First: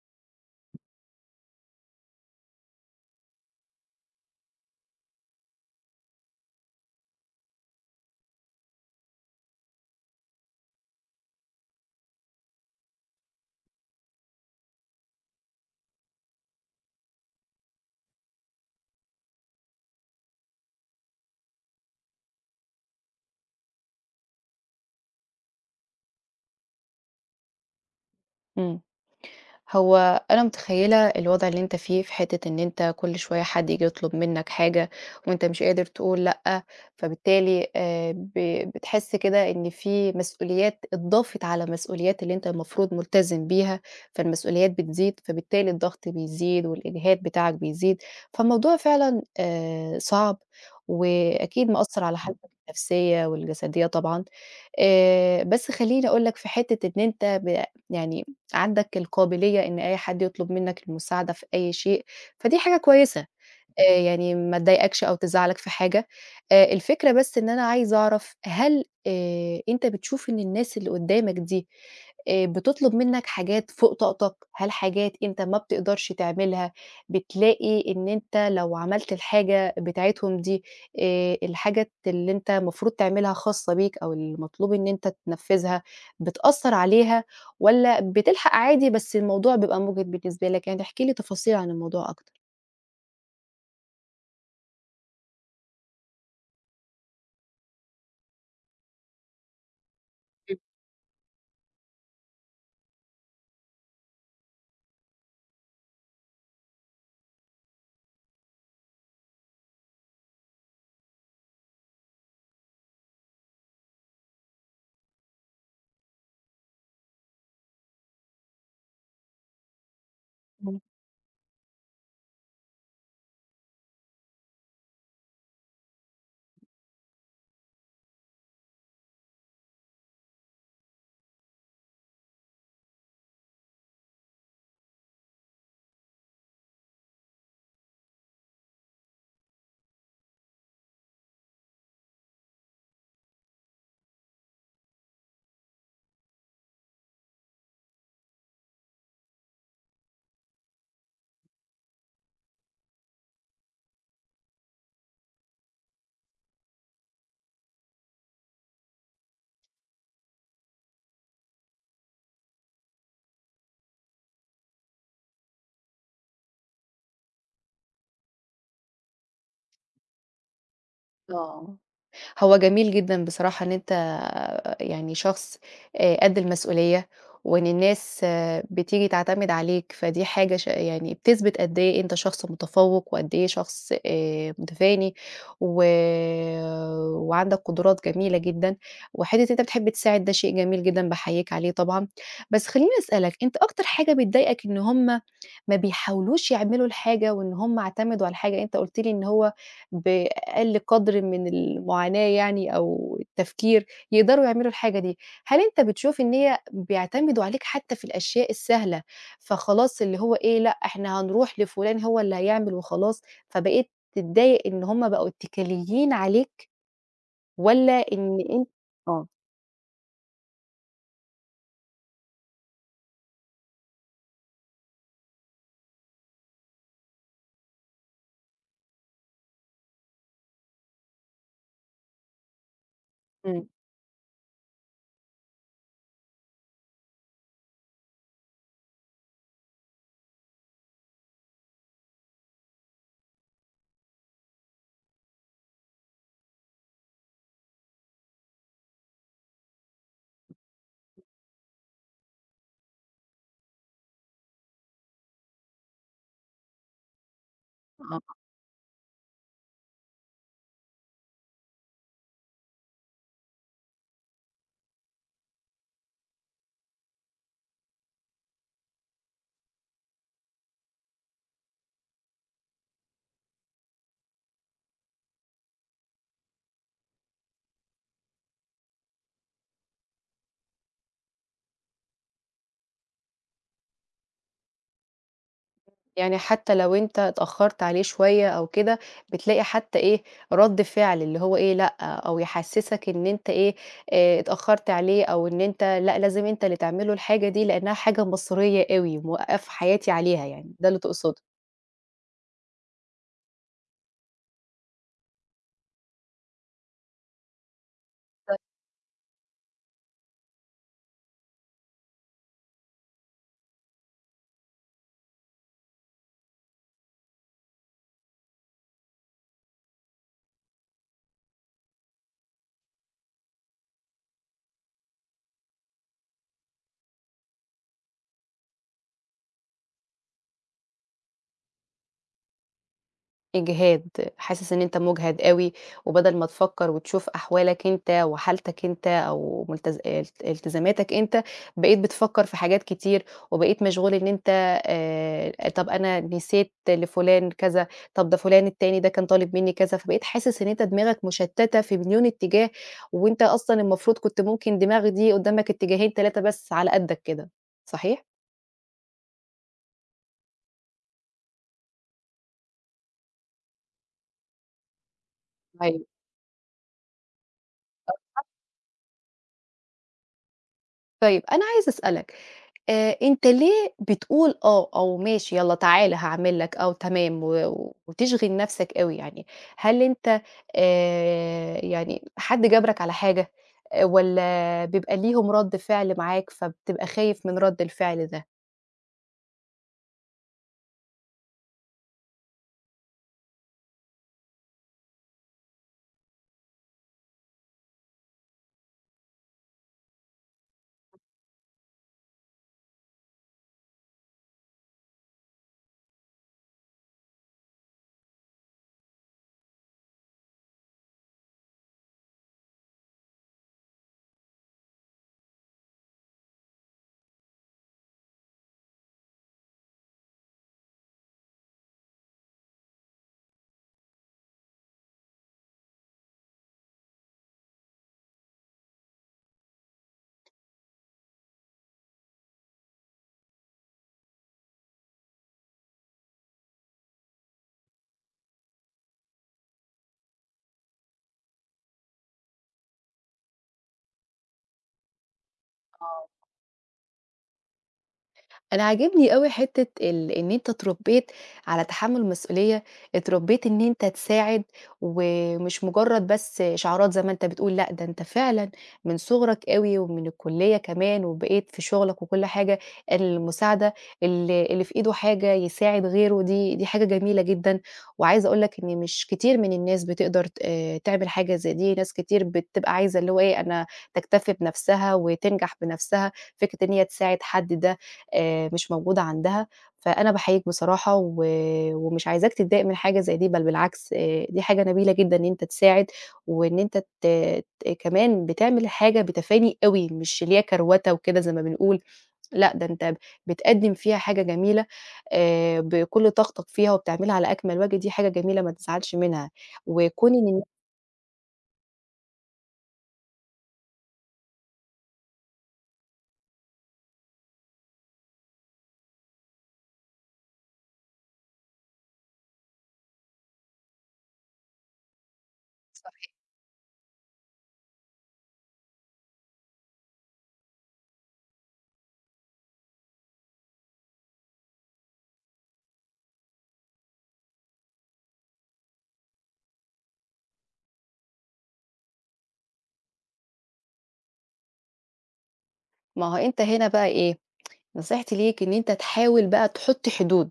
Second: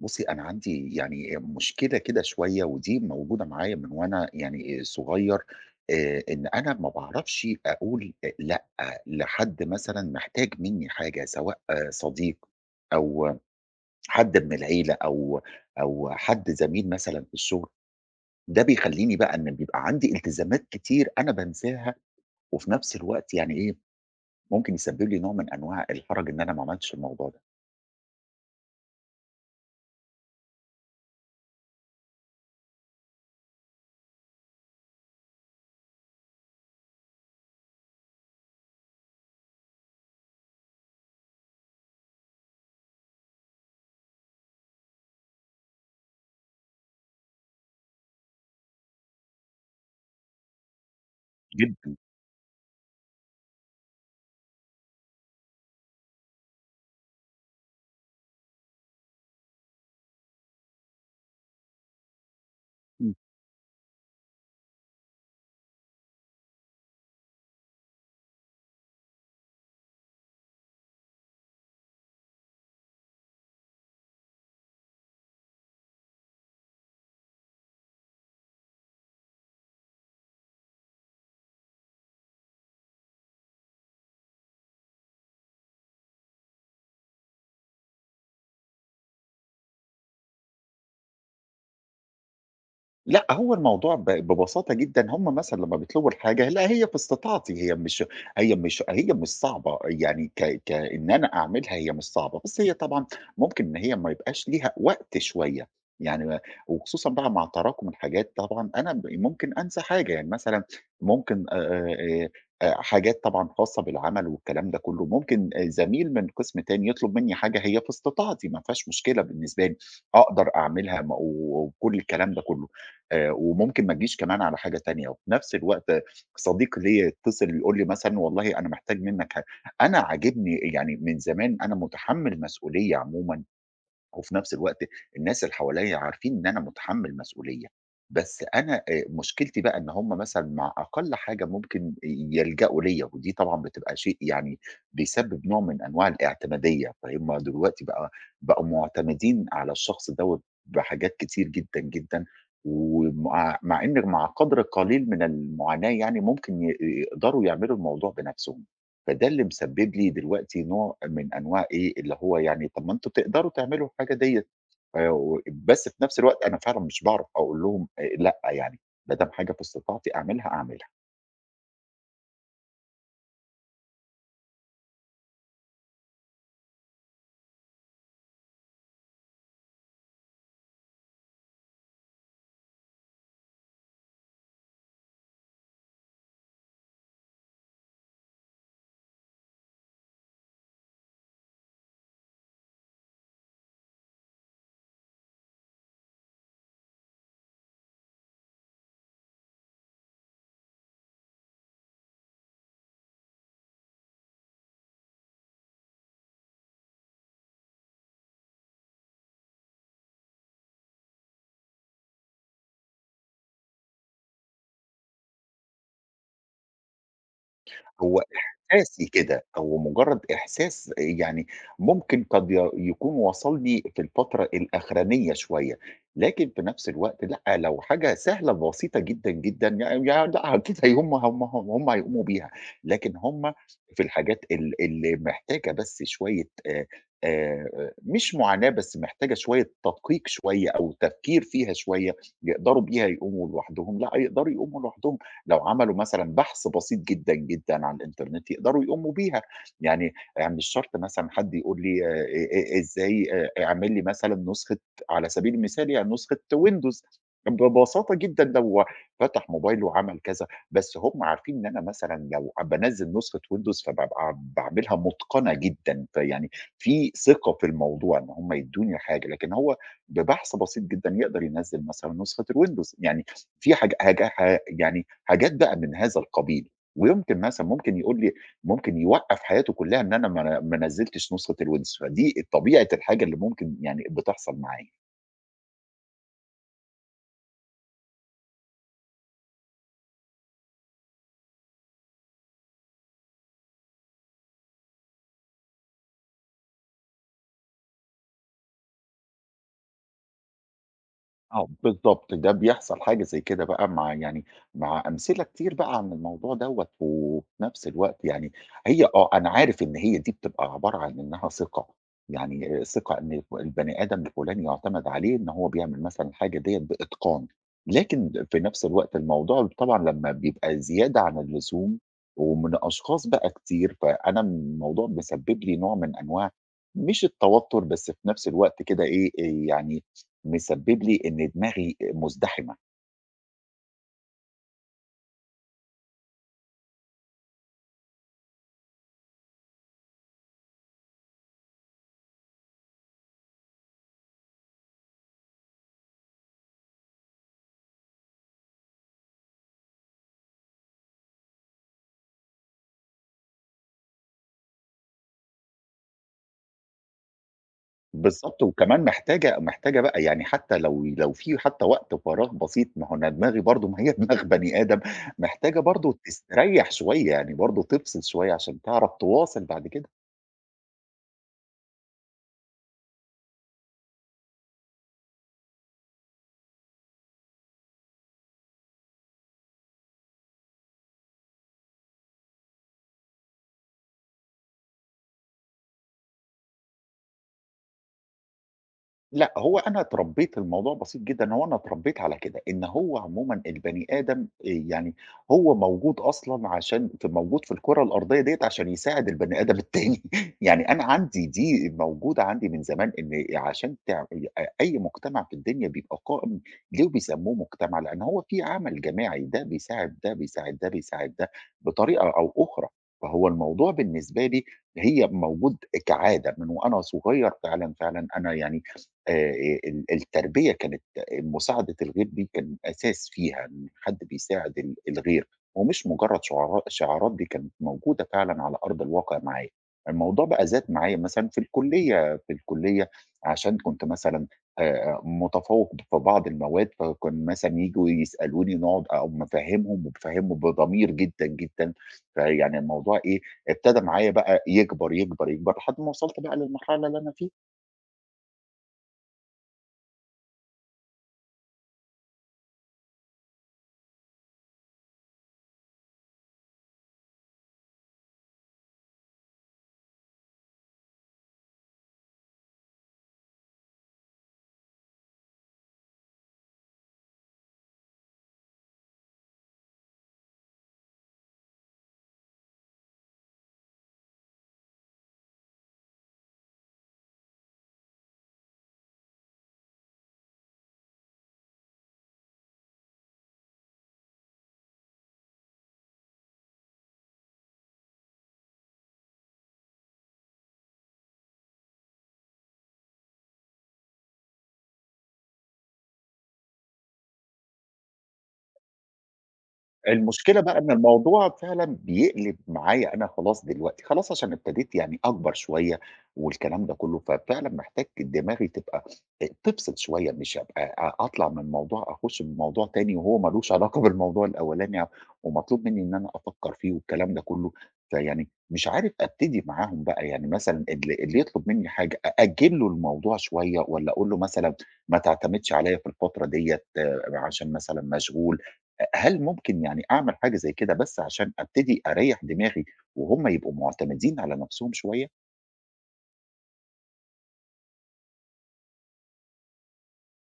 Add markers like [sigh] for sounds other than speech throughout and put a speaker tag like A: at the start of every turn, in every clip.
A: بُصّي، أنا عندي يعني مشكلة كده شوية ودي موجودة معايا من وأنا يعني صغير، إن أنا ما باعرفش أقول أ لأ لحد مثلًا محتاج منّي حاجة، سواء آه، صديق أو حد من العيلة أو حد زميل مثلًا في الشغل، ده بيخلّيني بقى إن بيبقى عندي التزامات كتير أنا بانساها وفي نفس الوقت يعني إيه، ممكن يسبب لي نوع من أنواع الحرج إن أنا ما عملتش الموضوع ده.
B: إمم. هو أنا متخيّلة الوضع اللي أنت فيه في حتّة إن أنت كل شوية حد ييجي يطلب منّك حاجة وأنت مش قادر تقول لأ، فبالتالي ب بتحس كده إن في مسؤوليات اتضافت على المسؤوليات اللي أنت المفروض ملتزم بيها، فالمسؤوليات بتزيد، فبالتالي الضغط بيزيد والإجهاد بتاعك بيزيد، فالموضوع فعلًا صعب وأكيد
A: جدًا.
B: مأثّر على حالتك النفسية والجسدية طبعًا. بس خلّيني أقول لك في حتّة إن أنت ب يعني عندك القابلية إن أي حد يطلب منّك المساعدة في أي شيء، فدي حاجة كويسة. يعني ما تضايقكش أو تزعّلك في حاجة، الفكرة بس إن أنا عايزة أعرف هل أنت بتشوف إن الناس اللي قدّامك دي بتطلب منّك حاجات فوق طاقتك، هل حاجات أنت ما بتقدرش تعملها، بتلاقي إن أنت لو عملت الحاجة بتاعتهم دي الحاجة اللي أنت المفروض تعملها خاصة بيك أو المطلوب إن أنت تنفّذها بتأثّر عليها والّا بتلحق عادي بس الموضوع بيبقى مُجهِد بالنسبة لك؟ يعني احكِ لي تفاصيل عن الموضوع أكتر.
A: لأ، هو الموضوع ب ببساطة جدًا، هم مثلًا لمّا بيطلبوا الحاجة لأ، هي في استطاعتي، هي مش صعبة، يعني ك كإن أنا أعملها هي مش صعبة، بس هي طبعًا ممكن إن هي ما يبقاش ليها وقت شوية، يعني ما وخصوصًا بقى مع تراكم الحاجات طبعًا أنا ب ممكن أنسى حاجة، يعني مثلًا ممكن آآ حاجات طبعًا خاصة بالعمل والكلام ده كلّه، ممكن آه، زميل من قسم تاني يطلب منّي حاجة هي في استطاعتي، ما فيهاش مشكلة بالنسبة لي، أقدر
B: إمم.
A: أعملها م و وكل الكلام ده كلّه. وممكن ما تجيش كمان على حاجة تانية، وفي نفس الوقت صديق ليّا يتصل يقول لي مثلًا والله أنا محتاج منّك ح أنا عاجبني يعني من زمان أنا مُتحمّل مسؤولية عمومًا وفي نفس الوقت الناس اللي حواليّا عارفين إن أنا متحمّل مسؤولية، بس أنا مشكلتي بقى إن هم مثلًا مع أقل حاجة ممكن يلجأوا ليّا، ودي طبعًا بتبقى شيء يعني بيسبب نوع من أنواع الاعتمادية، فهُم دلوقتي بقى بقوا مُعتمدين على الشخص دوّة بحاجات كتير جدًا، جدًا، ومع إن مع قدْر قليل من المعاناة يعني ممكن ي يقدروا يعملوا الموضوع بنَفْسهم. فده اللي مسبب لي دلوقتي نوع من أنواع إيه، اللي هو يعني طَب ما أنتم تقدروا تعملوا الحاجة ديّة، و بس في نفس الوقت أنا فعلًا مش باعرف أقول لهم لأ يعني، ما دام حاجة في استطاعتي أعملها، أعملها.
B: آه، هو جميل جدًا بصراحة إن أنت شخص قد المسؤولية، وإن الناس آه، بتيجي تعتمد عليك، فدي حاجة ش يعني بتثبت قد إيه أنت شخص متفوّق، وقد إيه شخص متفاني، و وعندك قدرات جميلة جدًا، وحتّة أنت بتحب تساعد ده شيء جميل جدًا باحييك عليه طبعًا، بس خلّيني أسألك أنت أكتر حاجة بتضايقك إن هُم ما بيحاولوش يعملوا الحاجة، وإن هُم اعتمدوا على الحاجة، أنت قُلت لي إن هو ب أقل قدر من المعاناة يعني أو التفكير، يقدروا يعملوا الحاجة دي. هل أنت بتشوف إن هي بيعتمدوا عليك حتى في الأشياء السهلة، فخلاص اللي هو إيه، لأ إحنا هنروح لفلان هو اللي هيعمل وخلاص، فبقيت تتضايق إن هم بقوا اتكاليين عليك والّا
A: هو
B: إن أنت
A: إحساسي
B: آه،
A: كده، هو مجرد إحساس يعني ممكن قد ي يكون وصلني في الفترة الأخرانية شوية، لكن في نفس الوقت لأ، لو حاجة سهلة بسيطة جدًا، جدًا يع يع لأ، أكيد هيقوم هم هيقوموا بيها، لكن هم
B: إمم.
A: في الحاجات ال اللي محتاجة بس شوية مش معاناة بس محتاجة شوية تدقيق شوية أو تفكير فيها شوية، يقدروا بيها يقوموا لوحدهم، لأ، يقدروا يقوموا لوحدهم. لو عملوا مثلًا بحث بسيط جدًا، جدًا على الإنترنت يقدروا يقوموا بيها، يعني مش شرط مثلًا حد يقول لي إزاي اعمل لي مثلًا نسخة على سبيل المثال يعني نسخة Windows ببساطة جدًا لو فتح موبايله وعمل كذا، بس هم عارفين إن أنا مثلًا لو بانزّل نسخة Windows فبابقى باعملها متقنة جدًا، فيعني في ثقة في الموضوع إن هم يدّوني حاجة، لكن هو ببحث بسيط جدًا يقدر ينزّل مثلًا نسخة الWindows يعني في حاج حاج ح يعني حاجات بقى من هذا القبيل، ويمكن مثلًا ممكن يقول لي ممكن يوقّف حياته كلّها إن أنا ما نزّلتش نسخة الWindows، فدي طبيعة الحاجة اللي ممكن يعني بتحصل معايا.
B: يعني حتى لو أنت اتأخرت عليه شوية أو كده، بتلاقي حتى إيه، رد فعل اللي هو إيه لأ، أو يحسسك إن أنت إيه، اتأخرت عليه أو إن أنت لأ، لازم أنت اللي تعمل له الحاجة دي لأنها حاجة مصرية أوي، موقّف حياتي عليها يعني، ده اللي تقصده؟
A: آه، بالضبط، ده بيحصل حاجة زي كده بقى مع يعني مع أمثلة كتير بقى عن الموضوع دوّة، وفي نفس الوقت يعني هي آه، أنا عارف إن هي دي بتبقى عبارة عن إنها ثقة، يعني ثقة إن ف البني آدم الفلاني يُعتمد عليه إن هو بيعمل مثلًا الحاجة ديّة بإتقان، لكن في نفس الوقت الموضوع طبعًا لمّا بيبقى زيادة عن اللزوم ومن أشخاص بقى كتير، فأنا الموضوع مسبب لي نوع من أنواع مش التوتر، بس في نفس الوقت كده إيه، يعني مسبب لي إن دماغي مُزدحمة،
B: إجهاد، حاسس إن أنت مُجهد أوي، وبدل ما تفكّر وتشوف أحوالك أنت وحالتك أنت أو ملتز الت التزاماتك أنت، بقيت بتفكّر في حاجات كتير، وبقيت مشغول إن أنت طَب أنا نسيت لفُلان كذا، طَب ده فُلان التاني ده كان طالب منّي كذا، فبقيت حاسس إن أنت دماغك مُشتّتة في مليون اتجاه، وأنت أصلًا المفروض كنت ممكن دماغ دي قُدّامك اتجاهين 3 بس على قدّك كده، صحيح؟
A: بالضبط، وكمان محتاجة بقى يعني حتى لو في حتى وقت فراغ بسيط، ما هو أنا دماغي برضه ما هي دماغ [laughs] بني آدم، محتاجة
B: أيوه.
A: برضه تستريّح شوية، يعني برضه تفصل شوية عشان تعرف تواصل بعد كده.
B: طيب أنا عايزة أسألك أنت ليه بتقول آه، أو ماشي يالّا تعالَ هاعمل لك أو تمام وتشغِل نَفْسك أوي يعني؟ هل أنت يعني حد جبرك على حاجة والّا بيبقى ليهم رَد فعل معاك فبتبقى خايف من رَد الفعل ده؟
A: لأ، هو أنا اتربيت الموضوع بسيط جدًا، هو أنا اتربيت على كده، إن هو عمومًا البني آدم يعني هو موجود أصلًا عشان ف موجود في الكرة الأرضية ديّة عشان يساعد البني آدم التاني، [laughs] يعني أنا عندي دي موجودة عندي من زمان إن عشان تع أ أي مجتمع في الدنيا بيبقى قائم ليه بيسموه مجتمع؟ لأن هو في عمل جماعي، ده بيساعد ده، بيساعد ده، بيساعد ده، بطريقة أو أخرى، فهو الموضوع بالنسبة لي هي موجود كعادة من وأنا صغير فعلًا، فعلًا أنا يعني آآ ال التربية كانت مساعدة الغير دي كان أساس فيها إن حد بيساعد ال الغير، ومش مجرد شعارا شعارات الشعارات دي كانت موجودة فعلًا على أرض الواقع معايا، الموضوع بقى زاد معايا مثلًا في الكلية، في الكلية عشان كنت مثلًا متفوق في بعض المواد، فكان مثلًا ييجوا يسألوني نقعد أقوم مفهّمهم وبافهّمهم بضمير جدًا، جدًا، فيعني الموضوع إيه ابتدى معايا بقى يكبر، يكبر، يكبر لحد ما
B: آه.
A: وصلت بقى للمرحلة اللي أنا فيها.
B: أنا عاجبني أوي حتّة إن أنت اتربّيت على تحمُّل المسؤولية، اتربّيت إن أنت تساعد ومش مُجرّد بس إشعارات زي ما أنت بتقول، لأ ده أنت فعلًا من صُغرك أوي ومن الكُلّية كمان وبقيت في شُغلك وكل حاجة، المساعدة اللي في إيده حاجة يساعد غيره دي حاجة جميلة جدًا، وعايزة أقول لك إن مش كتير من الناس بتقدر ت تعمل حاجة زي دي، ناس كتير بتبقى عايزة اللي هو إيه، أنا تكتفي بنَفْسها وتنجح بنَفْسها، فكرة إن هي تساعد حد ده مش موجودة عندها، فأنا باحييك بصراحة ومش عايزاك تتضايق من حاجة زي دي، بل بالعكس دي حاجة نبيلة جدًا إن أنت تساعد، وإن أنت ت ت كمان بتعمل حاجة بتفاني أوي، مش اللي هي كروتة وكده زي ما بنقول، لأ ده أنت بتقدّم فيها حاجة جميلة بكل طاقتك فيها وبتعملها على أكمل وجه، دي حاجة جميلة ما تزعلش منها، وكون
A: المشكلة
B: إن
A: بقى إن الموضوع فعلًا بيقلب معايا أنا خلاص دلوقتي، خلاص عشان ابتديت يعني أكبر شوية والكلام ده كلّه، ففعلًا محتاج دماغي تبقى تفصل شوية، مش أبقى أ أطلع من موضوع أخُش في موضوع تاني وهو ما لوش علاقة [laughs] بالموضوع الأولاني ومطلوب منّي إن أنا أفكّر فيه والكلام ده كلّه، فيعني مش عارف أبتدي معاهم بقى، يعني مثلًا اللي يطلب منّي حاجة أأجّل له الموضوع شوية والّا أقول له مثلًا ما تعتمدش عليّا في الفترة ديّة عشان مثلًا مشغول، هل ممكن يعني أعمل حاجة زي كده بس عشان أبتدي أريّح دماغي وهُم يبقوا معتمدين على نَفْسهم شوية؟
B: ما هو أنت هنا بقى إيه، نصيحتي ليك إن أنت تحاول بقى تحط حدود.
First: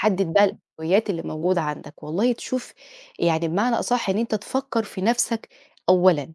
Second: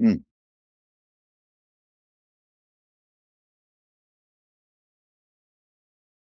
A: إمم،
B: بقى الأولويات اللي موجودة عندك، والله تشوف يعني بمعنى أصح إن أنت تفكّر في نَفْسك أولًا،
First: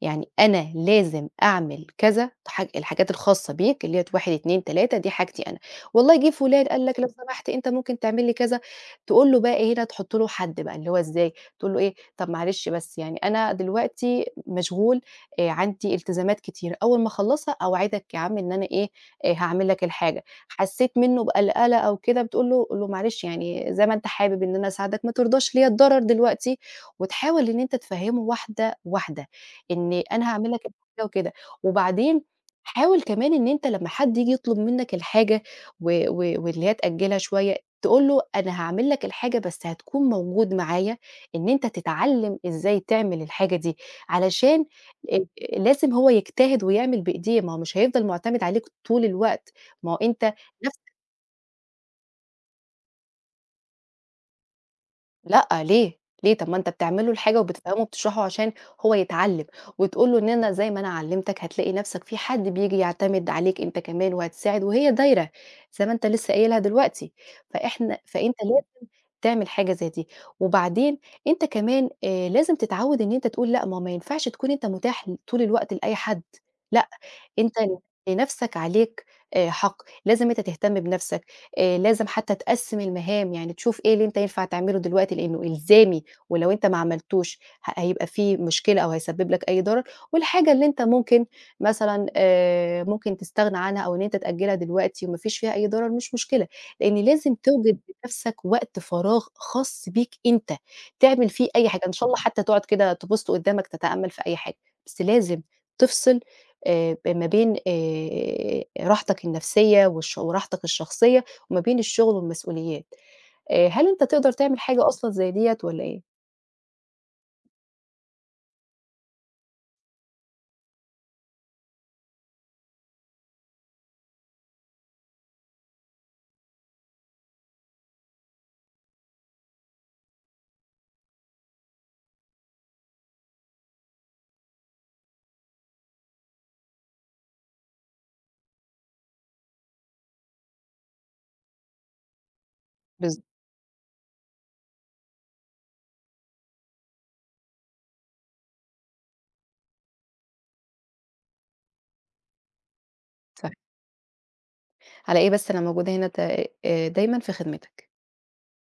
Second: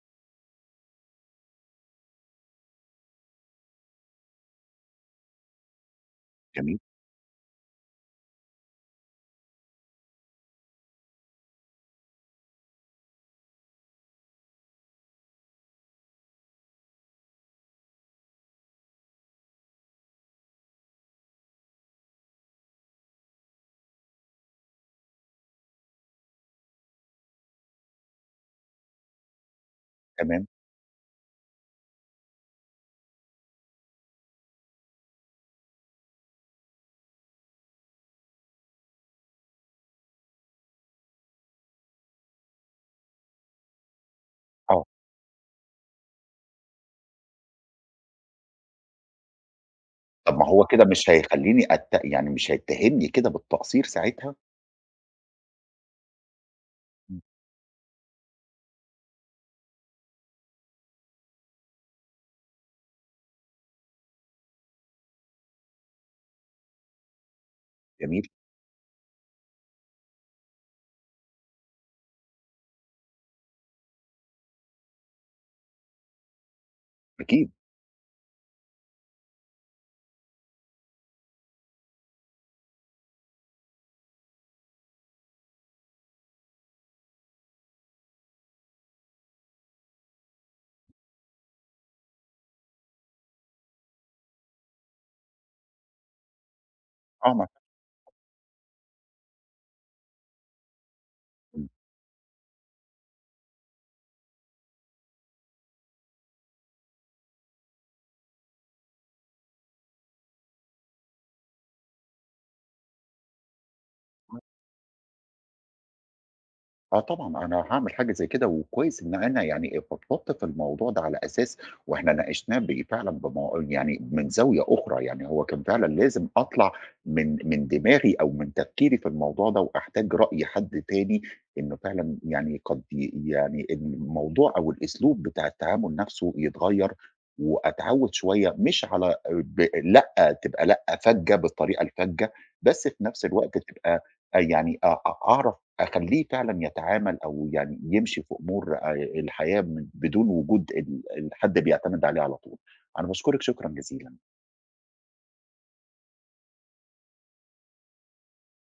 B: يعني أنا لازم أعمل كذا حاج الحاجات الخاصة بيك اللي هي 1، 2، 3 دي حاجتي أنا، والله جِه فلان
A: جميل،
B: قال لك لو سمحت أنت ممكن تعمل لي كذا، تقول له بقى إيه هنا تحط له حد بقى، اللي هو إزاي، تقول له إيه طب معلش بس يعني أنا دلوقتي مشغول عندي التزامات كتيرة، أول ما أخلصها أوعدك يا عم إن أنا إيه، هاعمل لك الحاجة، حسيت منه بقلقلة أو كده بتقول له قُل له معلش يعني زي ما أنت حابب إن أنا أساعدك ما ترضاش ليّا الضرر دلوقتي، وتحاول إن أنت تفهمه واحدة واحدة. إن أنا
A: تمام،
B: هاعمل لك الحاجة وكده، وبعدين حاول كمان إن أنت لمّا حد ييجي يطلب منك الحاجة و و واللي هي تأجّلها شوية، تقول له أنا هاعمل لك الحاجة بس هتكون موجود معايا إن أنت تتعلّم إزاي تعمل الحاجة دي، علشان
A: آه.
B: آآ لازم هو يجتهد ويعمل بإيديه، ما هو مش هيفضل مُعتمد عليك طول الوقت، ما هو أنت
A: طَب ما هو
B: نَفْس
A: كده مش هيخلّيني أت يعني مش هيتّهمني كده بالتقصير ساعتها؟
B: لأ ليه؟ ليه؟ طب ما أنت بتعمل له
A: إمم،
B: الحاجة وبتفهمه وبتشرحه عشان هو يتعلم، وتقول له إن أنا زي ما أنا علمتك هتلاقي نفسك في حد بييجي يعتمد عليك أنت كمان وهتساعد وهي دايرة زي ما أنت لسه قايلها دلوقتي،
A: جميل،
B: فأنت لازم تعمل حاجة زي دي، وبعدين أنت كمان لازم تتعود إن أنت تقول لأ، ما هو ما ينفعش تكون أنت متاح ل طول الوقت لأي حد. لأ.
A: أكيد،
B: أنت لنفسك عليك حق، لازم أنت تهتم بنفسك، لازم حتى تقسّم المهام، يعني تشوف إيه اللي أنت ينفع تعمله دلوقتي لإنه إلزامي، ولو أنت ما عملتوش هيبقى في مشكلة أو هيسبب لك أي ضرر، والحاجة اللي أنت ممكن مثلًا ممكن تستغنى عنها أو إن أنت تأجلها دلوقتي وما فيش فيها أي ضرر مش مشكلة، لإن
A: آه
B: لازم
A: معاك.
B: توجد لنفسك وقت فراغ خاص بيك أنت، تعمل فيه أي حاجة، إن شاء الله حتى تقعد كده تبُص قدامك تتأمل في أي حاجة، بس لازم تفصل ب ما بين راحتك النفسية وراحتك الشخصية وما بين الشغل والمسؤوليات. هل أنت تقدر تعمل حاجة أصلًا زي ديّة والّا إيه؟
A: آه طبعًا، أنا هاعمل حاجة زي كده، وكويس إن أنا يعني فضفضت في الموضوع ده على أساس وإحنا ناقشناه ب فعلًا بم يعني من زاوية أخرى، يعني هو كان فعلًا لازم أطلع من دماغي أو من تفكيري في الموضوع ده، وأحتاج رأي حد تاني إنه فعلًا يعني قد ي يعني الموضوع أو الأسلوب بتاع التعامل نفسه يتغيّر، وأتعوّد شوية مش على ب لأ تبقى لأ فَجّة بالطريقة الفَجّة، بس في نفس
B: بالضبط.
A: الوقت تبقى يعني أ أ أعرف أخلّيه فعلًا يتعامل أو يعني يمشي في أمور الحياة من بدون وجود ال الحد بيعتمد عليه على طول. أنا باشكرِك
B: صح.
A: شكرًا جزيلًا.
B: على إيه بس أنا موجودة هنا ت دايمًا في خدمتك.